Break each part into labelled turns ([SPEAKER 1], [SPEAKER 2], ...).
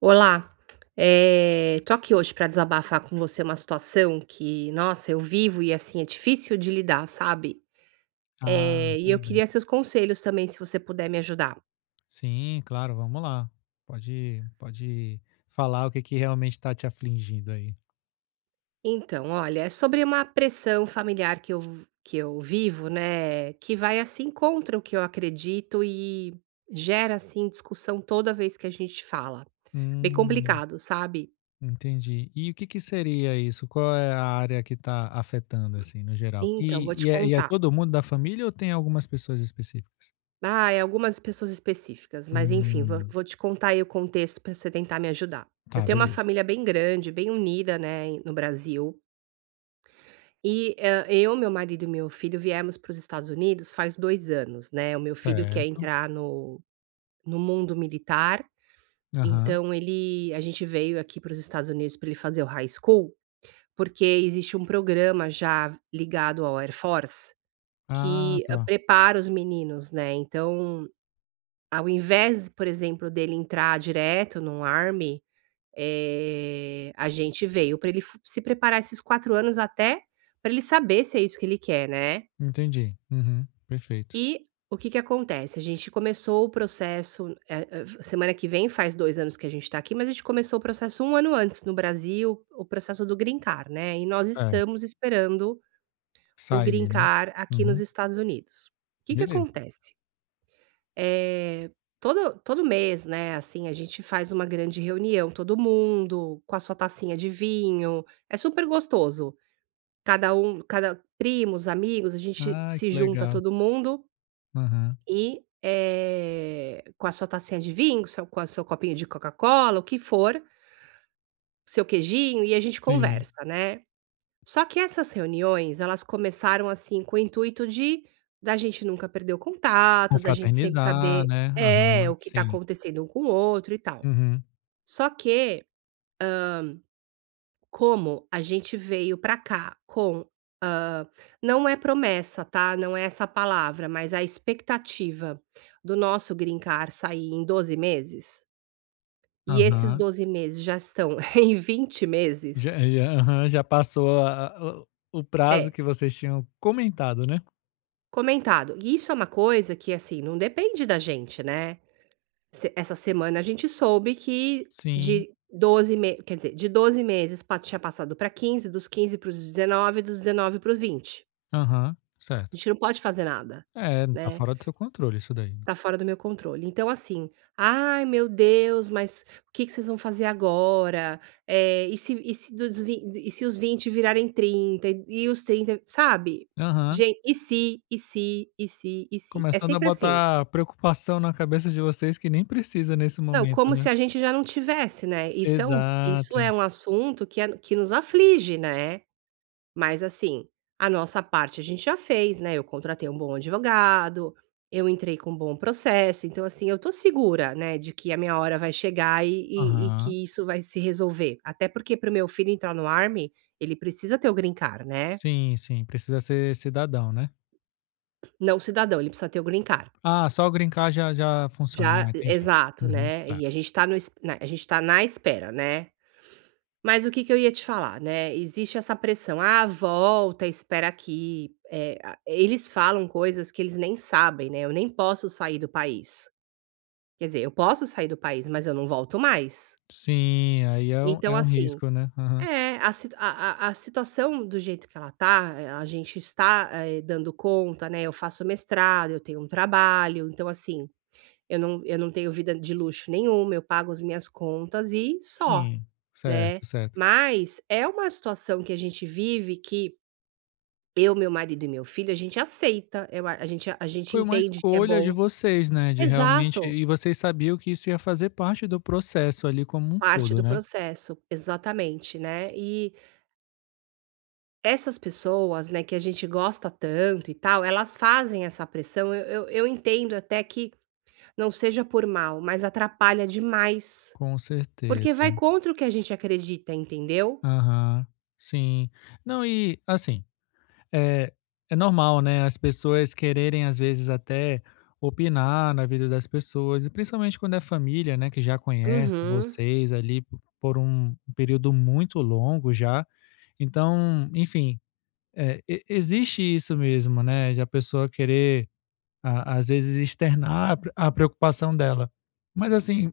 [SPEAKER 1] Olá, tô aqui hoje pra desabafar com você uma situação que, nossa, eu vivo e assim é difícil de lidar, sabe?
[SPEAKER 2] Ah,
[SPEAKER 1] E eu
[SPEAKER 2] tudo bem.
[SPEAKER 1] queria seus conselhos também, se você puder me ajudar.
[SPEAKER 2] Sim, claro, vamos lá. Pode falar o que que realmente está te afligindo aí.
[SPEAKER 1] Então, olha, é sobre uma pressão familiar que eu vivo, né? Que vai assim contra o que eu acredito e gera assim discussão toda vez que a gente fala. Bem
[SPEAKER 2] Hum,
[SPEAKER 1] complicado, sabe?
[SPEAKER 2] entendi. E o que que seria isso? Qual é a área que está afetando, assim, no geral?
[SPEAKER 1] Então,
[SPEAKER 2] E,
[SPEAKER 1] vou te
[SPEAKER 2] e, é, e é
[SPEAKER 1] contar.
[SPEAKER 2] todo mundo da família ou tem algumas pessoas específicas?
[SPEAKER 1] Ai, algumas pessoas específicas, mas enfim, vou
[SPEAKER 2] Hum,
[SPEAKER 1] vou te contar aí o contexto para você tentar me ajudar. Eu
[SPEAKER 2] tá,
[SPEAKER 1] tenho uma
[SPEAKER 2] beleza.
[SPEAKER 1] família bem grande, bem unida, né, no Brasil, e, eu, meu marido e meu filho viemos para os Estados Unidos faz 2 anos, né, o meu filho quer
[SPEAKER 2] Certo.
[SPEAKER 1] entrar no mundo militar,
[SPEAKER 2] Aham.
[SPEAKER 1] então ele a gente veio aqui para os Estados Unidos para ele fazer o high school, porque existe um programa já ligado ao Air Force
[SPEAKER 2] Ah,
[SPEAKER 1] que,
[SPEAKER 2] tá.
[SPEAKER 1] prepara os meninos, né, então ao invés, por exemplo, dele entrar direto num Army, a gente veio para ele fu se preparar esses 4 anos até para ele saber se é isso que ele quer, né.
[SPEAKER 2] Entendi. Uhum, perfeito.
[SPEAKER 1] E o que que acontece, a gente começou o processo, semana que vem faz 2 anos que a gente está aqui, mas a gente começou o processo um ano antes no Brasil, o processo do green card, né, e nós
[SPEAKER 2] É,
[SPEAKER 1] estamos esperando o green
[SPEAKER 2] sair, né?
[SPEAKER 1] card aqui nos
[SPEAKER 2] Uhum,
[SPEAKER 1] Estados Unidos. O que que
[SPEAKER 2] beleza.
[SPEAKER 1] acontece? Eh, todo mês, né, assim, a gente faz uma grande reunião, todo mundo com a sua tacinha de vinho, é super gostoso. Cada primos, amigos, a gente
[SPEAKER 2] Ah,
[SPEAKER 1] se
[SPEAKER 2] que
[SPEAKER 1] junta
[SPEAKER 2] legal.
[SPEAKER 1] todo mundo
[SPEAKER 2] Aham.
[SPEAKER 1] e, com a sua tacinha de vinho, seu com o seu copinho de Coca-Cola, o que for, seu queijinho, e a gente
[SPEAKER 2] Sim.
[SPEAKER 1] conversa, né. Só que essas reuniões, elas começaram, assim, com o intuito de da gente nunca perder o contato, da gente sempre
[SPEAKER 2] Confraternizar,
[SPEAKER 1] saber
[SPEAKER 2] né.
[SPEAKER 1] é,
[SPEAKER 2] Aham,
[SPEAKER 1] o que está
[SPEAKER 2] sim.
[SPEAKER 1] acontecendo um com o outro e tal.
[SPEAKER 2] Uhum.
[SPEAKER 1] Só que, como a gente veio para cá com, hã, não é promessa, tá, não é essa palavra, mas a expectativa do nosso green card sair em 12 meses, e esses
[SPEAKER 2] Aham.
[SPEAKER 1] 12 meses já estão em 20
[SPEAKER 2] Já
[SPEAKER 1] meses
[SPEAKER 2] já aham, já passou a o prazo
[SPEAKER 1] é,
[SPEAKER 2] que vocês tinham comentado, né?
[SPEAKER 1] comentado. E isso é uma coisa que, assim, não depende da gente, né. Se essa semana a gente soube que
[SPEAKER 2] Sim.
[SPEAKER 1] de 12 me quer dizer, de 12 meses pa tinha passado para 15, dos 15 para os 19, dos 19 para os 20.
[SPEAKER 2] Aham,
[SPEAKER 1] A
[SPEAKER 2] certo.
[SPEAKER 1] gente não pode fazer nada,
[SPEAKER 2] É, tá
[SPEAKER 1] né,
[SPEAKER 2] fora do seu controle isso daí.
[SPEAKER 1] tá fora do meu controle. Então assim: "Ai meu Deus, mas o que que vocês vão fazer agora? E se os 20 virarem 30 e os 30, sabe?
[SPEAKER 2] Aham.
[SPEAKER 1] Gente, "e se, e se, e se, e se". É
[SPEAKER 2] Começando a
[SPEAKER 1] sempre assim.
[SPEAKER 2] botar preocupação na cabeça de vocês que nem precisa nesse
[SPEAKER 1] Não,
[SPEAKER 2] momento,
[SPEAKER 1] como
[SPEAKER 2] né?
[SPEAKER 1] se a gente já não tivesse, né, isso
[SPEAKER 2] Exato.
[SPEAKER 1] é um assunto que é que nos aflige, né, mas assim, a nossa parte a gente já fez, né, eu contratei um bom advogado, eu entrei com um bom processo, então assim, eu tô segura, né, de que a minha hora vai chegar e
[SPEAKER 2] Aham.
[SPEAKER 1] que isso vai se resolver. Até porque para o meu filho entrar no Army, ele precisa ter o green card, né,
[SPEAKER 2] Sim, sim, precisa ser cidadão, né?
[SPEAKER 1] não cidadão, ele precisa ter o green card.
[SPEAKER 2] Ah, só o green card já já funciona.
[SPEAKER 1] Já
[SPEAKER 2] Ah, entendi.
[SPEAKER 1] exato,
[SPEAKER 2] Uhum,
[SPEAKER 1] né,
[SPEAKER 2] tá.
[SPEAKER 1] e a gente tá no es na a gente tá na espera, né. Mas o que que eu ia te falar, né, existe essa pressão: "Ah, volta, espera aqui", eh, a eles falam coisas que eles nem sabem, né, eu nem posso sair do país. Quer dizer, eu posso sair do país, mas eu não volto mais.
[SPEAKER 2] Sim, aí
[SPEAKER 1] Então
[SPEAKER 2] é um
[SPEAKER 1] assim
[SPEAKER 2] risco, né? Aham.
[SPEAKER 1] é, a situação do jeito que ela tá, a gente está, dando conta, né, eu faço mestrado, eu tenho um trabalho, então assim eu não tenho vida de luxo nenhuma, eu pago as minhas contas e só,
[SPEAKER 2] Sim,
[SPEAKER 1] né.
[SPEAKER 2] certo, certo.
[SPEAKER 1] Mas é uma situação que a gente vive que eu, meu marido e meu filho, a gente aceita, eu a gente
[SPEAKER 2] Foi uma
[SPEAKER 1] entende que é
[SPEAKER 2] escolha de
[SPEAKER 1] bom
[SPEAKER 2] vocês, né, de realmente
[SPEAKER 1] exato,
[SPEAKER 2] e vocês sabiam que isso ia fazer parte do processo ali como um
[SPEAKER 1] parte
[SPEAKER 2] todo,
[SPEAKER 1] do
[SPEAKER 2] né?
[SPEAKER 1] processo, exatamente, né. E essas pessoas, né, que a gente gosta tanto e tal, elas fazem essa pressão, eu entendo até que não seja por mal, mas atrapalha demais,
[SPEAKER 2] Com
[SPEAKER 1] porque vai
[SPEAKER 2] certeza.
[SPEAKER 1] contra o que a gente acredita, entendeu?
[SPEAKER 2] Aham, sim. Não, e assim, é é normal, né, as pessoas quererem às vezes até opinar na vida das pessoas e principalmente quando é família, né, que já conhece
[SPEAKER 1] Uhum,
[SPEAKER 2] vocês ali po por um período muito longo já. Então, enfim, é, e existe isso mesmo, né, de a pessoa querer, a às vezes, externar a pre a preocupação dela. Mas, assim,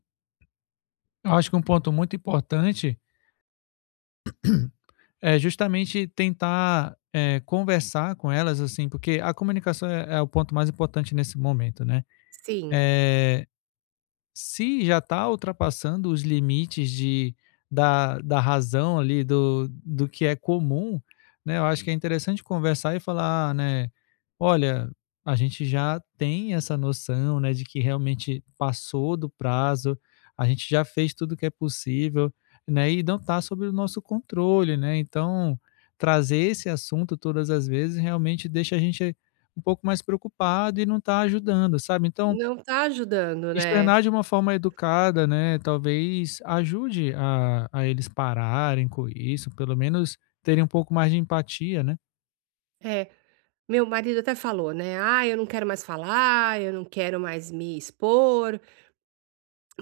[SPEAKER 2] eu acho que um ponto muito importante é justamente tentar, conversar com elas, assim, porque a comunicação é é o ponto mais importante nesse momento, né.
[SPEAKER 1] sim.
[SPEAKER 2] Eh Se já está ultrapassando os limites de da da razão ali, do do que é comum, né, eu acho que é interessante conversar e falar, "Ah, né: "Olha, a gente já tem essa noção, né, de que realmente passou do prazo, a gente já fez tudo o que é possível, né, e não está sob o nosso controle, né". Então, trazer esse assunto todas as vezes realmente deixa a gente um pouco mais preocupado e não está ajudando, sabe. Então
[SPEAKER 1] Não tá ajudando, né.
[SPEAKER 2] externar de uma forma educada, né, talvez ajude a eles pararem com isso, pelo menos terem um pouco mais de empatia, né.
[SPEAKER 1] É, meu marido até falou, né: "Ah, eu não quero mais falar, eu não quero mais me expor",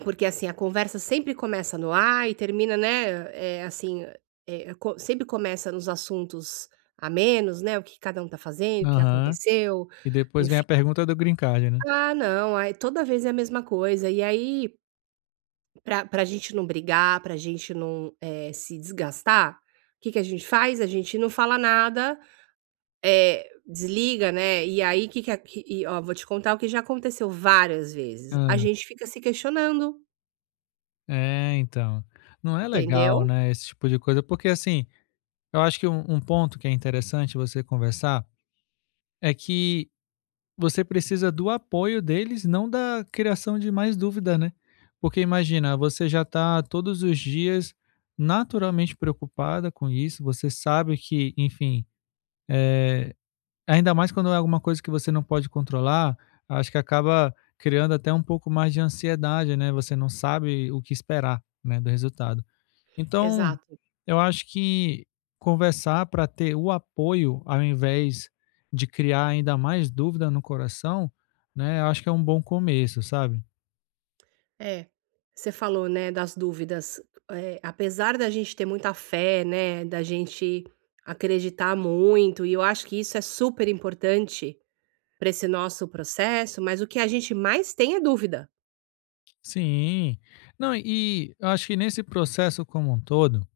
[SPEAKER 1] porque, assim, a conversa sempre começa no "ah" e termina, né, é assim, é co sempre começa nos assuntos a menos né, o que cada um tá fazendo, o que
[SPEAKER 2] Aham.
[SPEAKER 1] aconteceu,
[SPEAKER 2] E depois vem a
[SPEAKER 1] enfim.
[SPEAKER 2] pergunta do green card, né.
[SPEAKER 1] Ah, não, aí toda vez é a mesma coisa. E aí, pra gente não brigar, pra gente não, se desgastar, o que que a gente faz? A gente não fala nada. É, desliga, né, e aí que a que e ó, vou te contar o que já aconteceu várias vezes. A
[SPEAKER 2] Hã.
[SPEAKER 1] gente fica se questionando,
[SPEAKER 2] É, então. Não é legal,
[SPEAKER 1] entendeu?
[SPEAKER 2] né, esse tipo de coisa, porque assim, eu acho que um um ponto que é interessante você conversar, é que você precisa do apoio deles, não da criação de mais dúvida, né? Porque imagina, você já está todos os dias naturalmente preocupada com isso, você sabe que, enfim, ainda mais quando é alguma coisa que você não pode controlar, acho que acaba criando até um pouco mais de ansiedade, né? Você não sabe o que esperar, né, do resultado. Então,
[SPEAKER 1] Exato.
[SPEAKER 2] eu acho que conversar para ter o apoio, ao invés de criar ainda mais dúvida no coração, né, eu acho que é um bom começo, sabe.
[SPEAKER 1] É. Você falou, né, das dúvidas, apesar da gente ter muita fé, né, da gente acreditar muito, e eu acho que isso é super importante para esse nosso processo, mas o que a gente mais tem é dúvida.
[SPEAKER 2] Sim. Não, e eu acho que nesse processo como um todo,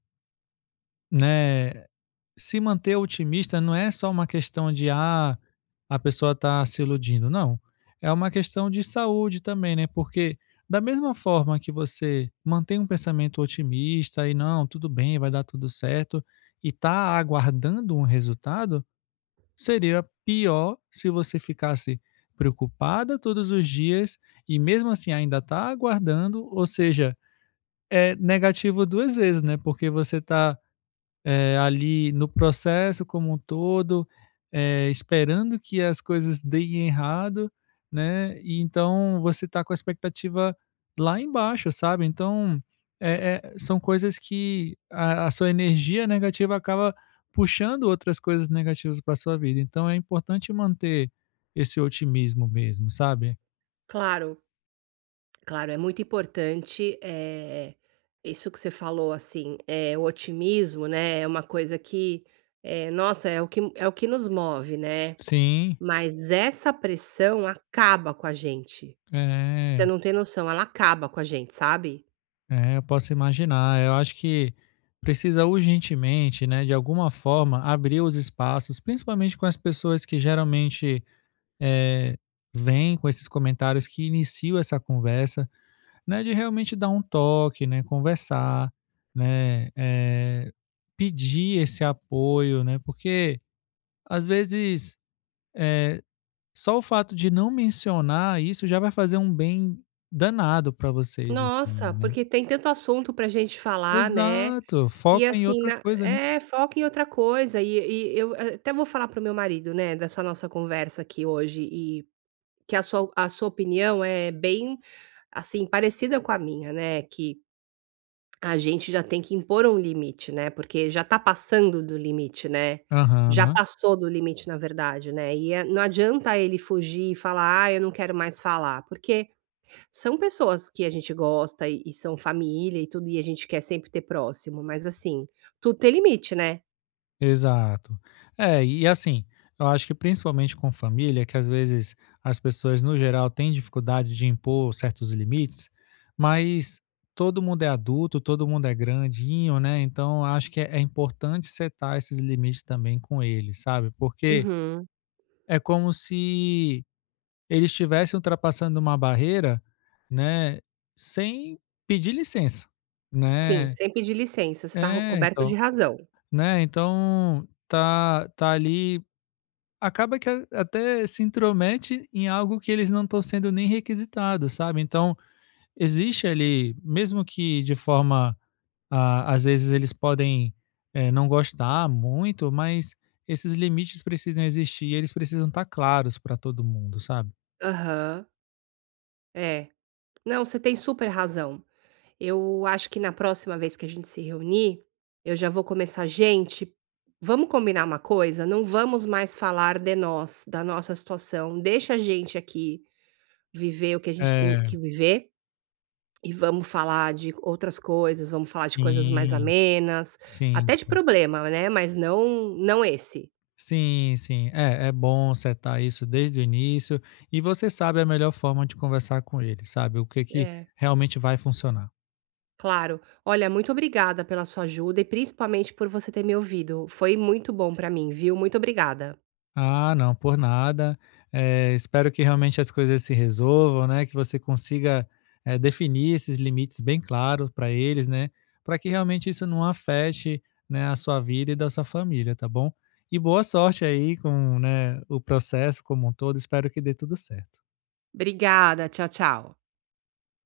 [SPEAKER 2] né, se manter otimista não é só uma questão de ah, a pessoa está se iludindo, não. É uma questão de saúde também, né? Porque da mesma forma que você mantém um pensamento otimista e não, tudo bem, vai dar tudo certo, e está aguardando um resultado, seria pior se você ficasse preocupada todos os dias e mesmo assim ainda está aguardando, ou seja, é negativo duas vezes, né? Porque você está ali no processo como um todo, esperando que as coisas deem errado, né? E então você tá com a expectativa lá embaixo, sabe? Então é, é- são coisas que a sua energia negativa acaba puxando outras coisas negativas para sua vida. Então é importante manter esse otimismo mesmo, sabe?
[SPEAKER 1] Claro. Claro, é muito importante, isso que você falou, assim, o otimismo, né, é uma coisa que, nossa, é o que nos move, né,
[SPEAKER 2] Sim,
[SPEAKER 1] mas essa pressão acaba com a gente.
[SPEAKER 2] é.
[SPEAKER 1] Você não tem noção, ela acaba com a gente, sabe.
[SPEAKER 2] É, eu posso imaginar. Eu acho que precisa urgentemente, né, de alguma forma, abrir os espaços, principalmente com as pessoas que geralmente eh, vêm com esses comentários que iniciam essa conversa, né, de realmente dar um toque, né, conversar, né, pedir esse apoio, né, porque às vezes eh, só o fato de não mencionar isso já vai fazer um bem danado para vocês, assim,
[SPEAKER 1] Nossa,
[SPEAKER 2] né?
[SPEAKER 1] porque tem tanto assunto pra gente falar, né.
[SPEAKER 2] Exato,
[SPEAKER 1] E
[SPEAKER 2] foca em
[SPEAKER 1] assim
[SPEAKER 2] outra
[SPEAKER 1] na
[SPEAKER 2] coisa, né.
[SPEAKER 1] é, foca em outra coisa e até vou falar pro meu marido, né, dessa nossa conversa aqui hoje e que a sua opinião é bem, assim, parecida com a minha, né, que a gente já tem que impor um limite, né, porque já tá passando do limite, né, já
[SPEAKER 2] Aham,
[SPEAKER 1] passou do limite na verdade, né, e é não adianta ele fugir e falar: "Ah, eu não quero mais falar", porque são pessoas que a gente gosta e são família e tudo, e a gente quer sempre ter próximo, mas assim, tudo tem limite, né.
[SPEAKER 2] exato. É, e assim, eu acho que principalmente com família, que às vezes as pessoas no geral têm dificuldade de impor certos limites, mas todo mundo é adulto, todo mundo é grandinho, né, então acho que é é importante setar esses limites também com eles, sabe, porque
[SPEAKER 1] Uhum.
[SPEAKER 2] é como se eles estivessem ultrapassando uma barreira, né, sem pedir licença,
[SPEAKER 1] Sim,
[SPEAKER 2] né.
[SPEAKER 1] sem pedir licença, você tá ro
[SPEAKER 2] É,
[SPEAKER 1] coberto de
[SPEAKER 2] então
[SPEAKER 1] razão.
[SPEAKER 2] né, então tá ali acaba que a até se intromete em algo que eles não estão sendo nem requisitados, sabe. Então existe ali, mesmo que de forma ah às vezes eles podem, não gostar muito, mas esses limites precisam existir e eles precisam estar claros para todo mundo, sabe.
[SPEAKER 1] Aham, é. Não, você tem super razão. Eu acho que na próxima vez que a gente se reunir, eu já vou começar: "Gente, vamos combinar uma coisa? Não vamos mais falar de nós, da nossa situação, deixa a gente aqui viver o que a gente tem
[SPEAKER 2] É,
[SPEAKER 1] que viver". E vamos falar de outras coisas, vamos falar de coisas mais
[SPEAKER 2] sim,
[SPEAKER 1] amenas,
[SPEAKER 2] sim,
[SPEAKER 1] até de
[SPEAKER 2] sim.
[SPEAKER 1] problema, né, mas não esse.
[SPEAKER 2] Sim, sim. É, é bom setar isso desde o início e você sabe a melhor forma de conversar com ele, sabe? O que que
[SPEAKER 1] É,
[SPEAKER 2] realmente vai funcionar.
[SPEAKER 1] claro. Olha, muito obrigada pela sua ajuda e principalmente por você ter me ouvido. Foi muito bom pra mim, viu. Muito obrigada.
[SPEAKER 2] Ah, não, por nada. Eh, espero que realmente as coisas se resolvam, né? Que você consiga, definir esses limites bem claros para eles, né? Para que realmente isso não afete, né, a sua vida e da sua família, tá bom? E boa sorte aí com, né, o processo como um todo. Espero que dê tudo certo.
[SPEAKER 1] Obrigada. Tchau, tchau.